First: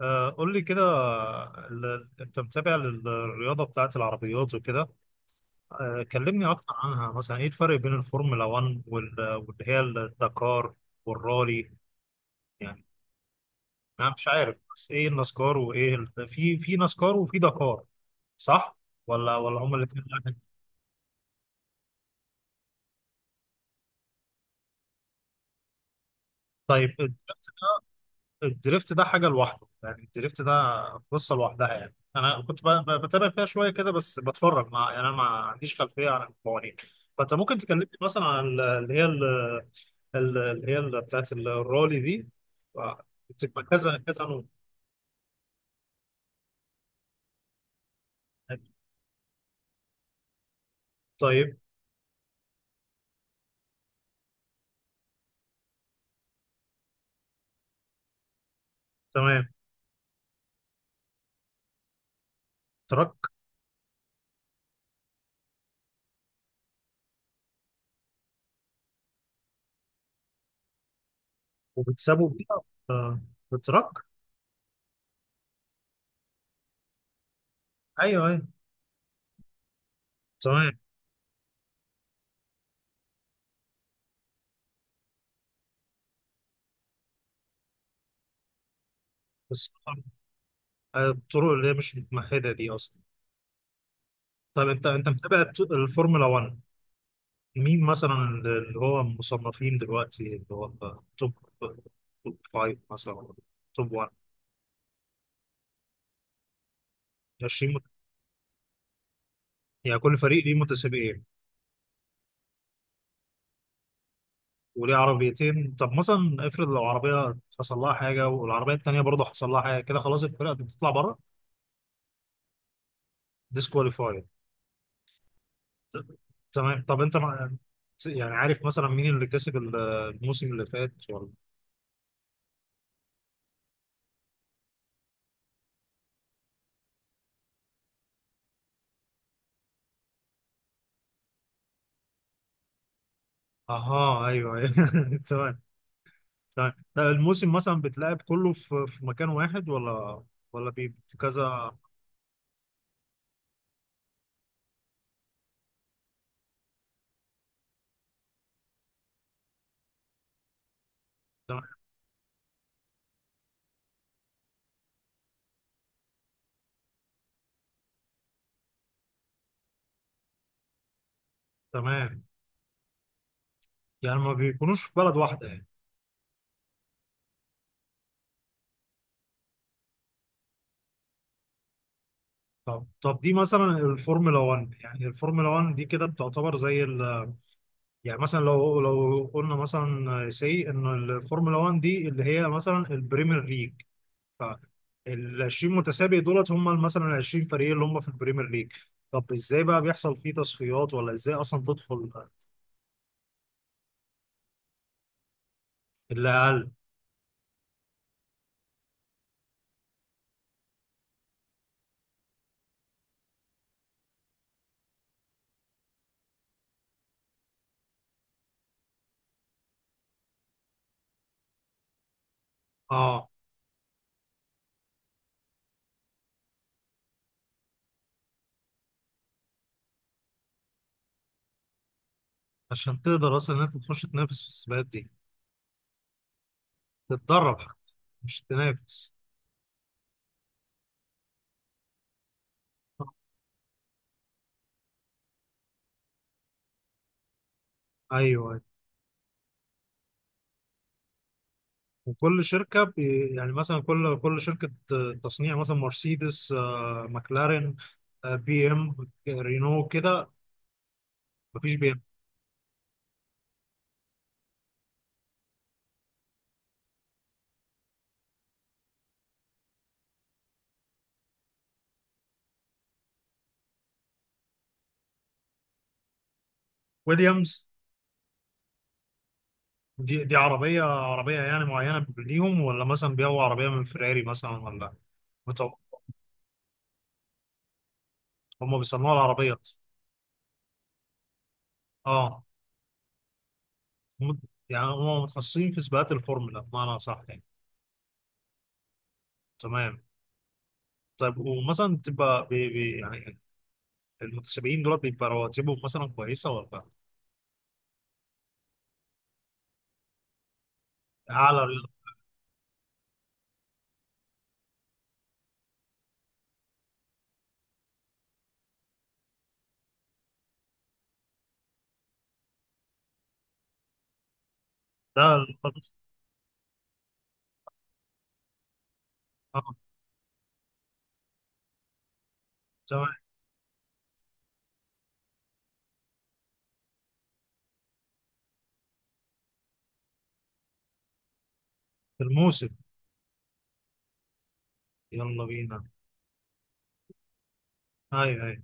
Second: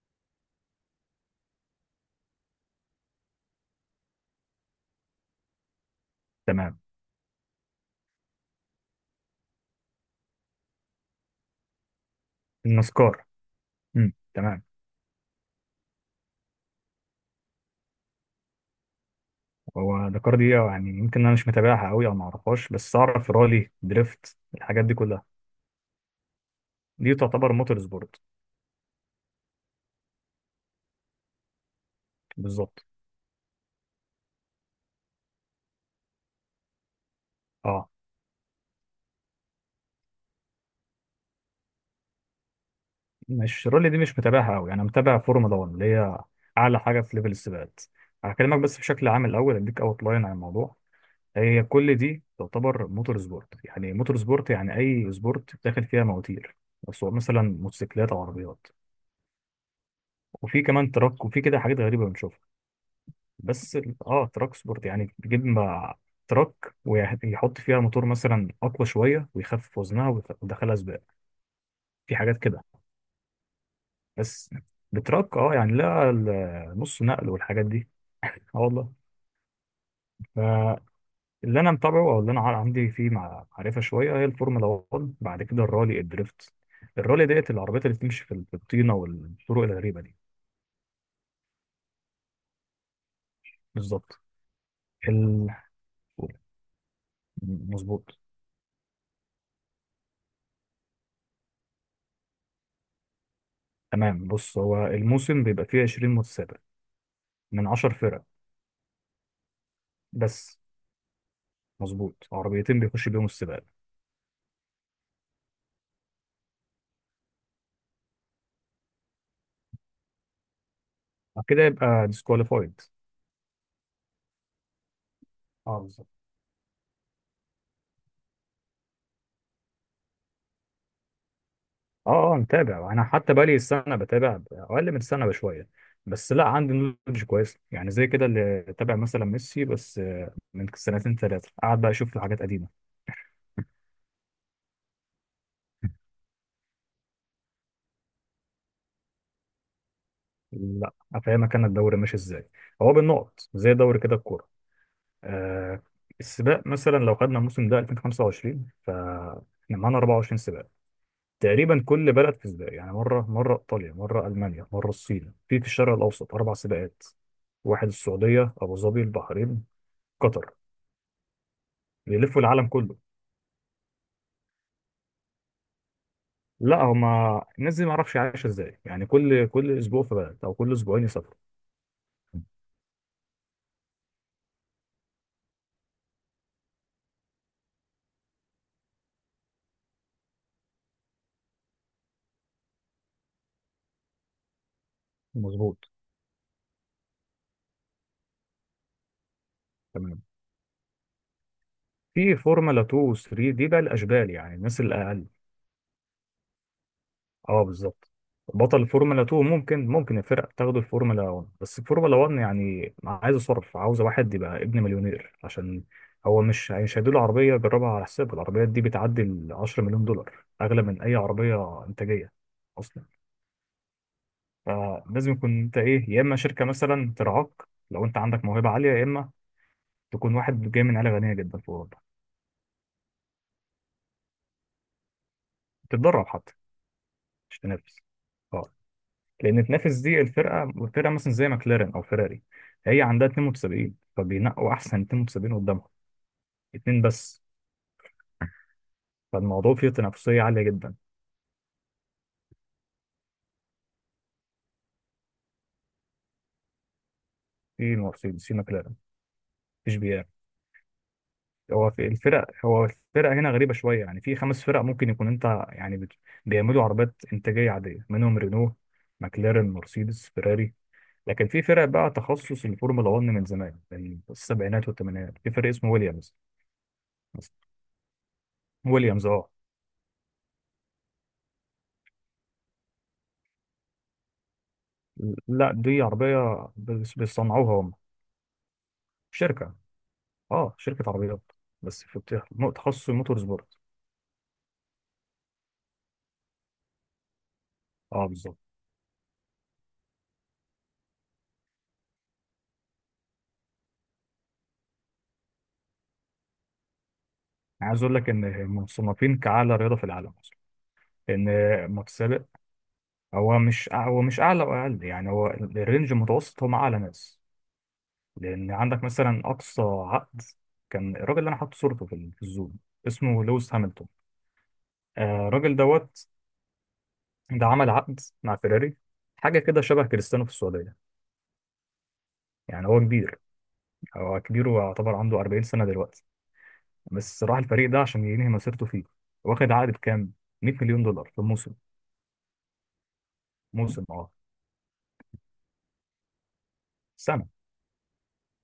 آه، قول لي كده. انت متابع للرياضه بتاعت العربيات وكده. آه، كلمني اكتر تمام. عنها مثلا ايه الفرق بين الفورمولا 1 واللي هي الدكار والرالي يعني. النسكار. انا مش عارف، تمام. بس ايه النسكار وايه في نسكار وفي دكار، صح؟ ولا هما الاثنين هو الدكار واحد؟ دي يعني يمكن انا مش متابعها قوي او ما اعرفهاش، بس اعرف رالي، دريفت، الحاجات دي كلها، طيب. دي تعتبر موتور سبورت. الدريفت ده حاجة لوحده، يعني الدريفت ده قصة لوحدها. يعني أنا كنت بالظبط. بتابع فيها شوية كده، بس بتفرج مع يعني. أنا ما عنديش خلفية عن القوانين. فأنت ممكن تكلمني اه، مثلا عن اللي هي اللي هي بتاعت الرالي دي. بتبقى مش رالي، كذا دي مش كذا نوع. متابعها قوي. انا متابع فورمولا 1، اللي هي اعلى حاجه في ليفل السباقات. هكلمك بس بشكل عام الاول، اديك اوت لاين عن الموضوع. طيب هي كل دي تعتبر موتور سبورت، يعني موتور سبورت يعني اي سبورت داخل فيها مواتير، بس هو مثلا موتوسيكلات او عربيات. تمام. وفي كمان تراك، وفي كده حاجات غريبه بنشوفها. تراك، بس اه، تراك سبورت يعني بتجيب مع تراك، ويحط فيها موتور مثلا اقوى شويه، ويخفف وزنها، ويدخلها سباق. في وبتسابوا حاجات بيها؟ كده. آه، بالتراك. بس بتراك، اه، يعني لا نص نقل والحاجات دي. أيوه أيوه اه والله. تمام، فاللي انا متابعه، او اللي انا عندي فيه معرفه شويه، هي الفورمولا 1، بعد كده الرالي، الدريفت. الرالي ديت العربيات اللي بتمشي في الطينه والطرق بس الغريبه دي. آه، الطرق اللي هي مش متمهدة دي أصلا. بالظبط. طيب، أنت متابع ال... الفورمولا 1. مين مثلا مظبوط. اللي هو مصنفين دلوقتي، اللي هو توب توب فايف مثلا ولا توب 1؟ تمام، بص، هو الموسم بيبقى فيه 20 متسابق من 20. 10 فرق. يعني كل فريق ليه بس متسابقين، مظبوط، عربيتين بيخش بيهم السباق. وليه عربيتين؟ طب مثلا افرض لو عربية حصل لها حاجة والعربية التانية برضه حصل لها حاجة، كده خلاص الفرقة دي بتطلع بره؟ بعد كده يبقى ديسكواليفايد. ديسكواليفاي. اه بالظبط. تمام. طب انت مع... يعني عارف مثلا مين اللي كسب الموسم اللي فات ولا؟ اه اه، متابع انا، حتى بقالي السنه بتابع، اقل من السنه بشويه، بس لا، عندي نولج كويس. يعني زي كده اللي تابع مثلا ميسي، بس آه، من سنتين ثلاثه قعد بقى اشوف حاجات قديمه. اها، ايوه أيوة. تمام. تمام. طب الموسم مثلا بتلعب كله في مكان واحد ولا؟ ولا لا في افهمك، انا كذا. الدوري ماشي ازاي. هو بالنقط زي دوري كده الكوره. آه. السباق مثلا لو خدنا الموسم ده 2025، فاحنا معانا 24 سباق تم- تقريبا. كل بلد في سباق، يعني مره مره ايطاليا، مره المانيا، مره الصين، في الشرق الاوسط اربع سباقات، واحد السعوديه، ابو ظبي، البحرين، قطر. تمام. بيلفوا العالم كله. يعني ما بيكونوش في بلد واحدة يعني. لا، هما الناس دي ما اعرفش عايشه ازاي، يعني كل كل اسبوع في بلد، او كل اسبوعين يسافروا. طب دي مثلا الفورمولا 1. يعني الفورمولا 1 دي كده بتعتبر زي ال، يعني مثلا، لو قلنا مثلا سي ان الفورمولا 1 دي اللي هي مثلا البريمير ليج. ف، ال 20 مظبوط. متسابق دولت هم مثلا ال 20 فريق اللي هم في البريمير ليج. طب ازاي بقى بيحصل تمام. فيه تصفيات، ولا ازاي اصلا تدخل؟ في فورمولا 2 و 3، دي بقى الاشبال، يعني الناس الاقل. اللي اقل. اه بالظبط. بطل الفورمولا 2 ممكن، الفرق تاخده الفورمولا 1، بس الفورمولا 1 يعني عايزه صرف، عاوزه واحد يبقى ابن مليونير، عشان هو مش هيديله عربيه يجربها على حسابه. العربيات دي بتعدي ال 10 مليون دولار، اغلى من اي عربيه انتاجيه اصلا. اه. فلازم يكون انت ايه، يا اما شركه مثلا ترعاك لو انت عندك موهبه عاليه، يا اما تكون واحد جاي من عيله غنيه جدا في اوروبا. عشان تقدر اصلا ان انت تخش تنافس في السباقات دي. تتدرب حتى، مش تتدرب حتى. تنافس. مش اه، تنافس. لان تنافس دي الفرقه، فرقه مثلا زي ماكلارين او فيراري، هي عندها 72، فبينقوا احسن 72 قدامهم، اتنين بس. ايوه أيوه. فالموضوع فيه تنافسيه عاليه جدا. وكل شركة بي يعني، مثلا كل شركة تصنيع، مثلا مرسيدس، آه، ماكلارين، في آه، مرسيدس، في بي ام، ماكلارين، رينو في جي بي ار. كده. مفيش بي ام. هو الفرق هنا غريبه شويه، يعني في خمس فرق ممكن يكون انت، يعني بيعملوا عربيات انتاجيه عاديه، منهم رينو، ماكلارين، مرسيدس، فيراري. لكن في فرق بقى تخصص الفورمولا 1 من زمان، من السبعينات والثمانينات، في فرق اسمه ويليامز مثلا. ويليامز. ويليامز اه. دي عربية عربية يعني معينة ليهم، ولا مثلا بيبيعوا عربية من فيراري مثلا ولا؟ لا، بتوع- دي عربية بيصنعوها هم. هم بيصنعوا العربية شركة، أصلا. اه شركة عربيات، بس في اه. تخصص الموتور سبورت. هم- يعني هم متخصصين في سباقات الفورمولا بمعنى صح يعني. اه بالظبط. تمام. طيب، ومثلا تبقى بي يعني المتسابقين دول بيبقى رواتبهم مثلا كويسة ولا؟ أنا عايز اقول لك ان مصنفين كأعلى رياضة في العالم اصلا، ان أعلى. متسابق هو مش أع- هو مش اعلى واقل، يعني هو الرينج المتوسط هم اعلى ناس. لان عندك مثلا اقصى عقد، كان الراجل اللي انا حاطط صورته في الزوم، اسمه لويس هامilton. ده. آه الراجل دوت. ده عمل عقد مع فيراري، حاجة كده شبه كريستيانو في السعودية. يعني هو تمام. كبير، هو كبير، ويعتبر عنده 40 سنة دلوقتي، بس راح الفريق ده عشان ينهي مسيرته فيه. واخد عقد بكام؟ 100 مليون دولار في موسم. في الموسم. موسم اه، يلا بينا. سنة. ايوه ايوه.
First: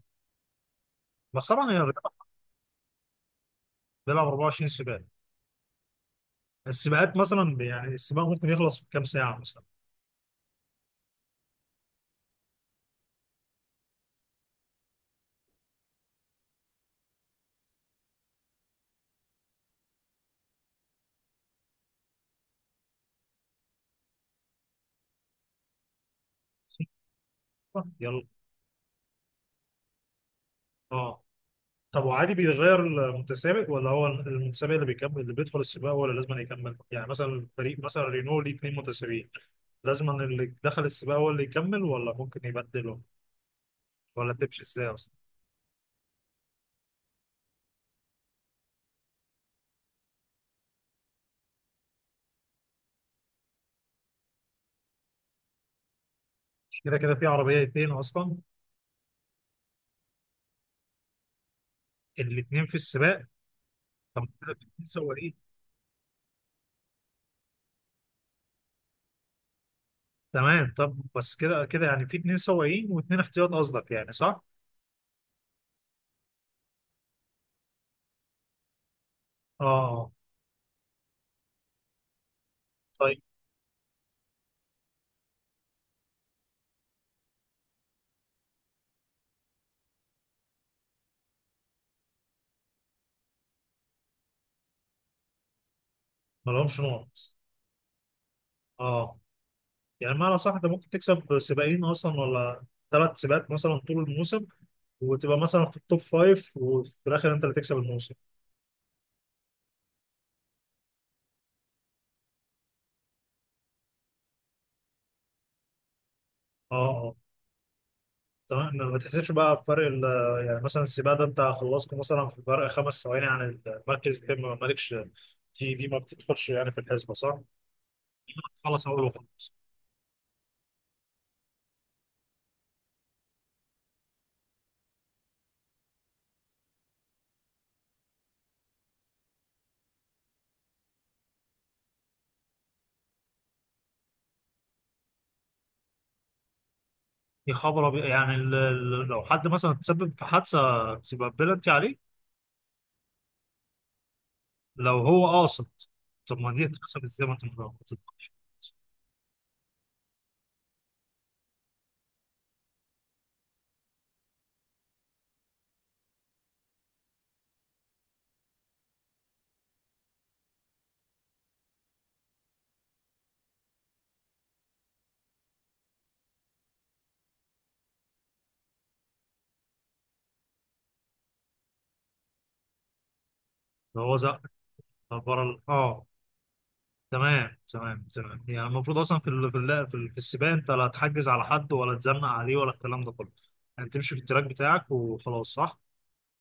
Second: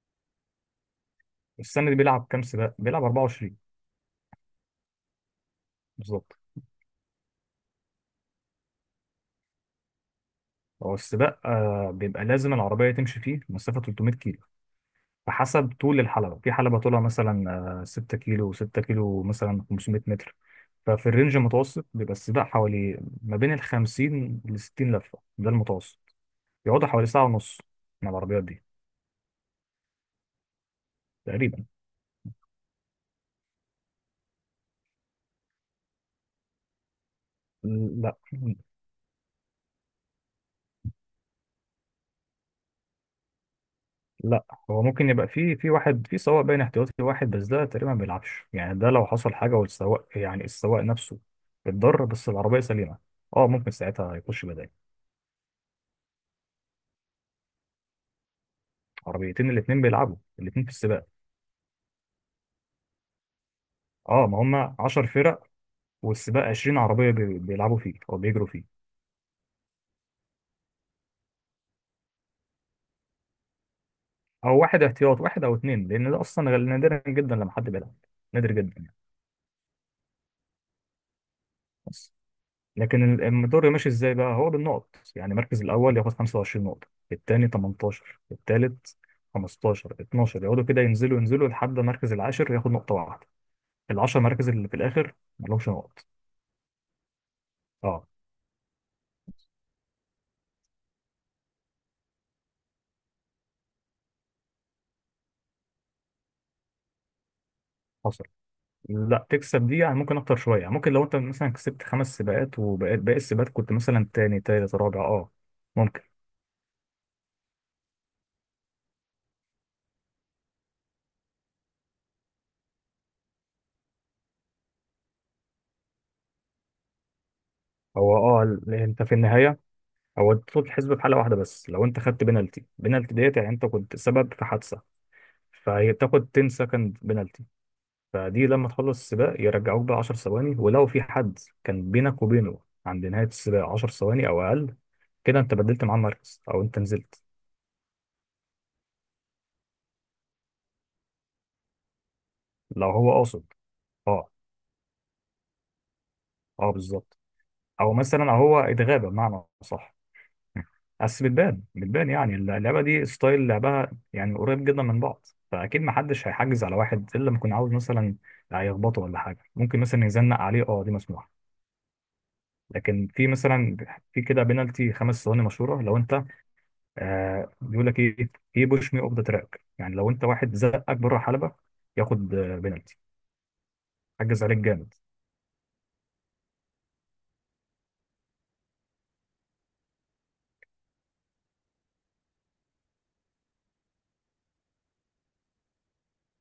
بس طبعا هي السنة دي الرياضه. بيلعب كام سباق؟ بيلعب 24. بيلعب 24 سباق. بالظبط. السباقات مثلا يعني السباق ممكن يخلص في كام ساعه مثلا؟ هو السباق آه، بيبقى لازم العربية تمشي فيه مسافة 300 كيلو. فحسب طول الحلبة، في حلبة طولها مثلا آه 6 كيلو، 6 كيلو مثلا 500 متر. ففي الرينج المتوسط بيبقى السباق حوالي ما بين ال 50 ل 60 لفة، ده المتوسط، يقعدوا حوالي ساعة ونص مع يلا. العربيات دي اه. تقريبا. طب وعادي بيتغير المتسابق، ولا هو المتسابق اللي بيكمل، اللي بيدخل السباق هو اللي لازم يكمل؟ يعني مثلا الفريق مثلا لا. رينو ليه اثنين متسابقين. لازم اللي دخل السباق هو اللي يكمل ولا ممكن يبدله؟ ولا لا تمشي هو ازاي ممكن اصلا؟ يبقى في واحد في سواق باين احتياطي واحد، بس ده تقريبا ما بيلعبش، يعني ده لو حصل حاجه والسواق، يعني السواق نفسه اتضر بس العربيه سليمه، اه، ممكن ساعتها يخش بداية. مش كده كده في عربيه اتنين اصلا. عربيتين، الاتنين بيلعبوا، الاتنين في السباق. الاتنين في السباق. طب اه، ما كده هم في اتنين 10 سواقين. فرق والسباق 20 عربيه بيلعبوا فيه او بيجروا فيه. تمام. طب بس كده كده يعني في اتنين سواقين واتنين احتياط قصدك، يعني صح؟ او واحد احتياط، واحد او اتنين، لان ده اصلا نادرا جدا لما حد بيلعب، نادر جدا يعني. اه آه. بس. لكن طيب. الدوري ماشي ازاي بقى، هو بالنقط. يعني المركز الاول ياخد 25 نقطه، الثاني 18، الثالث 15، 12، يقعدوا كده ينزلوا ينزلوا لحد المركز العاشر ياخد نقطه واحده. العشر مراكز اللي في الاخر ما لهمش نقط. مالهمش نقط. اه. اه. يعني معنى صح ده ممكن تكسب سباقين اصلا ولا ثلاث سباقات مثلا طول الموسم وتبقى مثلا في التوب فايف وفي الاخر انت اللي تكسب الموسم؟ حصل. لا تكسب دي يعني ممكن اكتر شويه، يعني ممكن لو انت مثلا كسبت خمس سباقات، وباقي السباقات كنت مثلا تاني تالت رابع، اه ممكن. اه اه. تمام. ما بتحسبش بقى فرق يعني مثلا السباق ده انت خلصته مثلا في فرق خمس ثواني عن المركز التاني ما مالكش. دي ما بتدخلش يعني في الحسبه صح؟ هو اه، خلص انت اول في وخلاص. النهايه، هو طول الحسبه في حاله واحده، بس لو انت خدت بنالتي، بنالتي ديت يعني انت كنت سبب في حادثه، فهي بتاخد 10 سكند بنالتي، فدي لما تخلص السباق يرجعوك بقى 10 ثواني، ولو في حد كان بينك وبينه عند نهاية السباق 10 ثواني أو أقل، كده أنت بدلت معاه المركز أو أنت نزلت. يا خبر أبيض. يعني لو حد مثلا تسبب في حادثه بتبقى بلنتي عليه؟ لو هو قاصد. أه. لو هو قاصد. طب ما دي أه تتحسب بالظبط. ازاي ما انت مش أو قاصد؟ مثلا أو هو اتغاب بمعنى صح، بس بتبان، يعني اللعبة دي ستايل لعبها يعني قريب جدا من بعض، فأكيد محدش هيحجز على واحد إلا لما يكون عاوز مثلا هيخبطه ولا حاجة. ممكن مثلا يزنق عليه، أه دي مسموحة، لكن في مثلا في كده بينالتي خمس ثواني مشهوره، لو انت آه بيقول لك ايه، ايه بوش مي اوف ذا تراك، يعني لو انت واحد زقك بره الحلبه ياخد آه، بينالتي، لو هو زق حجز عليك جامد. بره اه. تمام تمام تمام. يعني المفروض اصلا في السباق انت لا تحجز على حد ولا تزنق عليه ولا الكلام ده كله. يعني تمشي في التراك بتاعك وخلاص صح؟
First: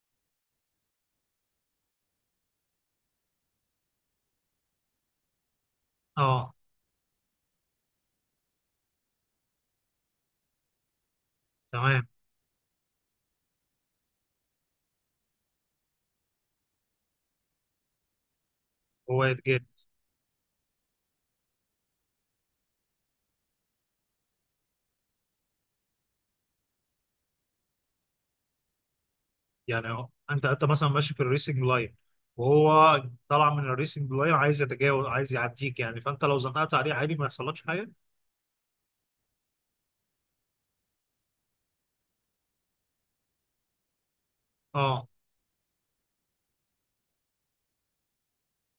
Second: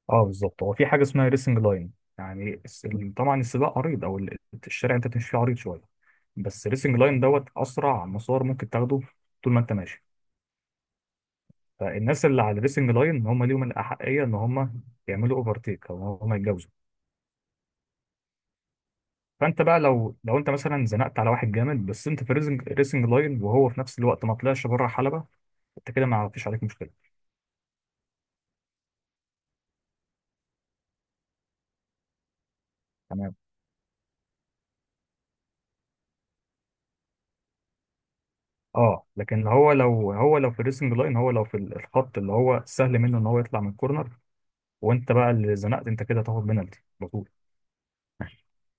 اه بالظبط. هو في حاجه اسمها ريسنج لاين، يعني طبعا السباق عريض الشارع انت بتمشي فيه عريض شويه، اه بس الريسنج لاين دوت اسرع مسار ممكن تاخده طول ما انت ماشي. تمام. فالناس اللي على الريسنج لاين هم ليهم الاحقيه ان هم يعملوا اوفرتيك او هم يتجاوزوا. هو فانت يتجاهل. بقى لو انت مثلا زنقت على واحد جامد، بس انت في ريسنج لاين، وهو في نفس الوقت ما طلعش بره حلبة، انت كده ما فيش عليك مشكله. يعني اه انت مثلا ماشي في الريسنج لاين، وهو تمام. طالع من الريسنج لاين عايز يتجاوز، عايز يعديك يعني. فانت لو زنقت عليه عادي ما يحصلكش حاجه. اه، لكن هو لو في الريسنج لاين، هو لو في الخط اللي هو سهل منه ان هو يطلع من الكورنر، اه وانت بقى اللي زنقت، انت كده تاخد بنالتي على طول.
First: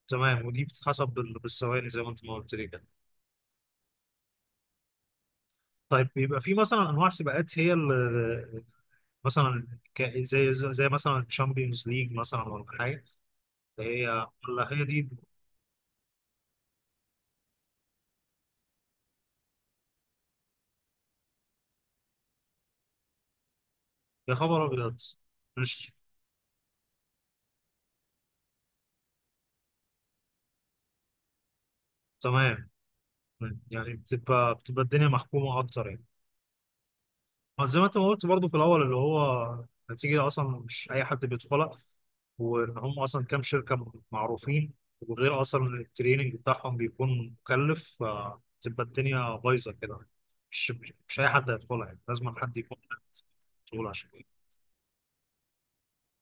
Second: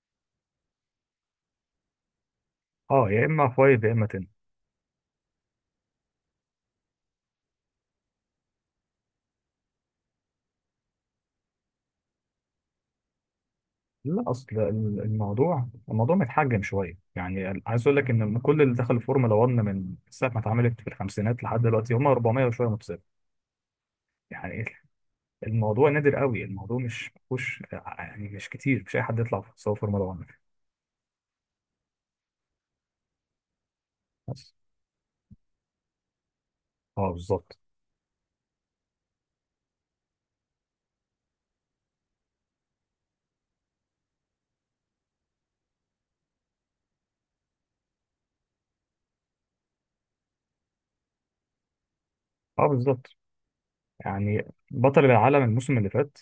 تمام. ودي بتتحسب بالثواني زي ما انت ما قلت لي كده. اه، يا اما فايف يا اما 10. طيب، بيبقى في مثلا انواع سباقات هي اللي مثلا، زي مثلا تشامبيونز ليج مثلا ولا حاجه؟ لا هي. اصل ولا هي دي؟ الموضوع متحجم شويه، يعني عايز اقول لك ان كل اللي دخل الفورمولا 1 من ساعه ما اتعملت في الخمسينات لحد دلوقتي، هم 400 وشويه متسابق. يا خبر يعني ابيض. الموضوع مش. نادر قوي، الموضوع مش مفهوش، يعني مش كتير، مش اي حد يطلع في سواء فورمولا 1. تمام. يعني بس. بتبقى الدنيا محكومه اكتر يعني. اه بالظبط. ما زي ما انت ما قلت برضه في الاول اللي هو، نتيجه اصلا مش اي حد بيدخلها، وان هم اصلا كام شركه معروفين، وغير اصلا التريننج بتاعهم بيكون مكلف فتبقى الدنيا بايظه كده. مش. مش اي حد هيدخلها يعني، لازم حد اه يكون بالظبط. مسؤول عشان. يعني بطل العالم الموسم اللي فات،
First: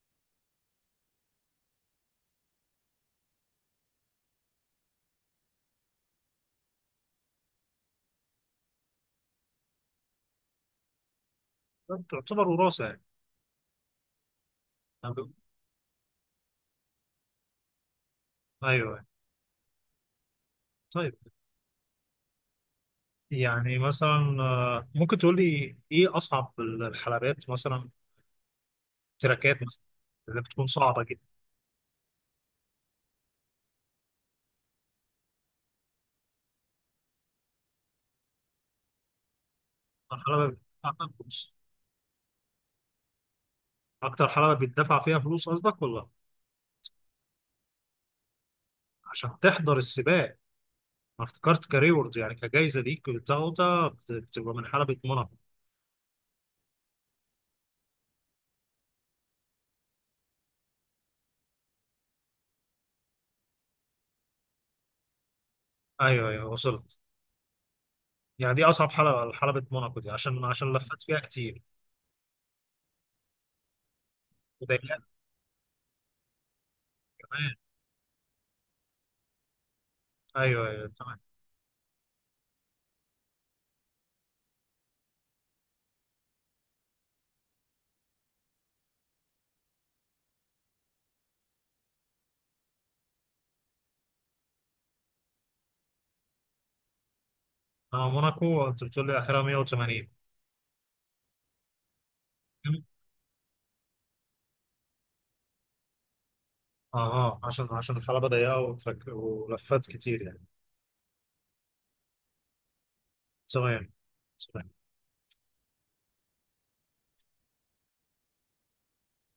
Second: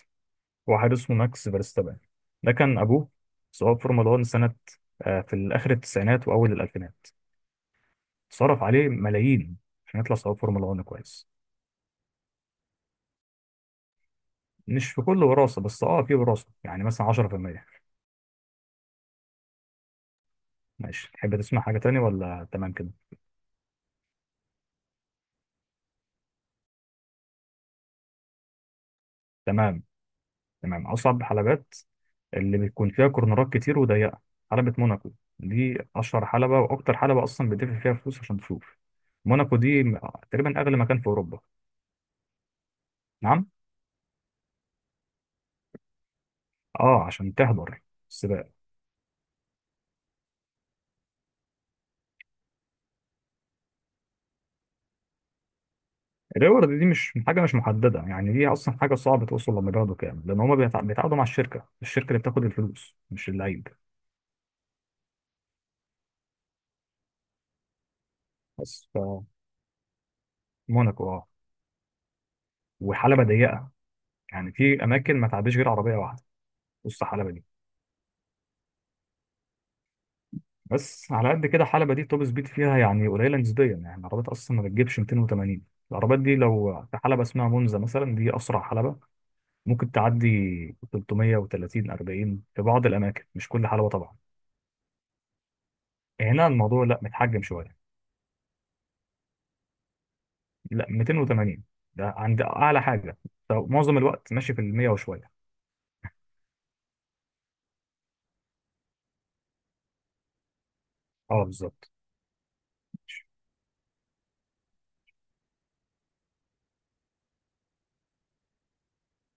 هو حارس اسمه ماكس فيرستابن، ده كان ابوه سواق فورمولا 1 سنه آه، في الاخر التسعينات واول الالفينات، صرف عليه ملايين عشان يطلع سواق فورمولا 1 كويس. كده تعتبر وراثه يعني. مش في كل وراثه، بس اه في وراثه يعني مثلا 10%. ايوه أيوة. ماشي، طيب، تحب تسمع حاجه تاني ولا تمام كده. يعني مثلا آه، ممكن تقول لي ايه اصعب الحلبات مثلا، تراكات مثلا تمام. اللي بتكون تمام، صعبه أصعب جدا؟ حلبات اللي بيكون فيها كورنرات كتير وضيقة، حلبة موناكو. دي أشهر حلبة، وأكتر حلبة أصلا بتدفع فيها فلوس عشان تشوف. موناكو دي الحلبه. تقريبا أغلى مكان في أوروبا. نعم. اكتر حلبة بيدفع فيها فلوس قصدك ولا؟ اه عشان تحضر السباق. عشان تحضر السباق. انا افتكرت كريورد يعني كجايزة ليك بتاخدها بتبقى من حلبة موناكو. الريورد دي مش حاجة، مش محددة، يعني دي أصلا حاجة صعبة توصل لمبلغ كام، لأن هما بيتعاقدوا مع الشركة، الشركة اللي بتاخد الفلوس مش اللعيب. ايوه ايوه وصلت. يعني دي بس اصعب ف، حلبة، حلبة موناكو دي، عشان لفت موناكو فيها اه، كتير. وحلبة ضيقة يعني في وضيقت أماكن ما تعديش غير عربية واحدة وسط الحلبة دي. كمان. ايوه ايوه بس تمام. على قد كده حلبة دي توب سبيد فيها يعني قليلة نسبيا، يعني العربيات أصلا ما بتجيبش 280. العربيات دي لو في حلبة اسمها مونزا مثلا، دي أسرع حلبة، ممكن تعدي 330، 40 في بعض الأماكن، مش كل حلبة طبعا، هنا الموضوع لا متحجم شوية. اه موناكو انت بتقول لي اخرها 180؟ لا 280، ده عند أعلى حاجة، فمعظم الوقت ماشي في المية وشوية. اه اه عشان الحلبة ضيقة، ولفت كتير يعني. اه بالظبط. تمام.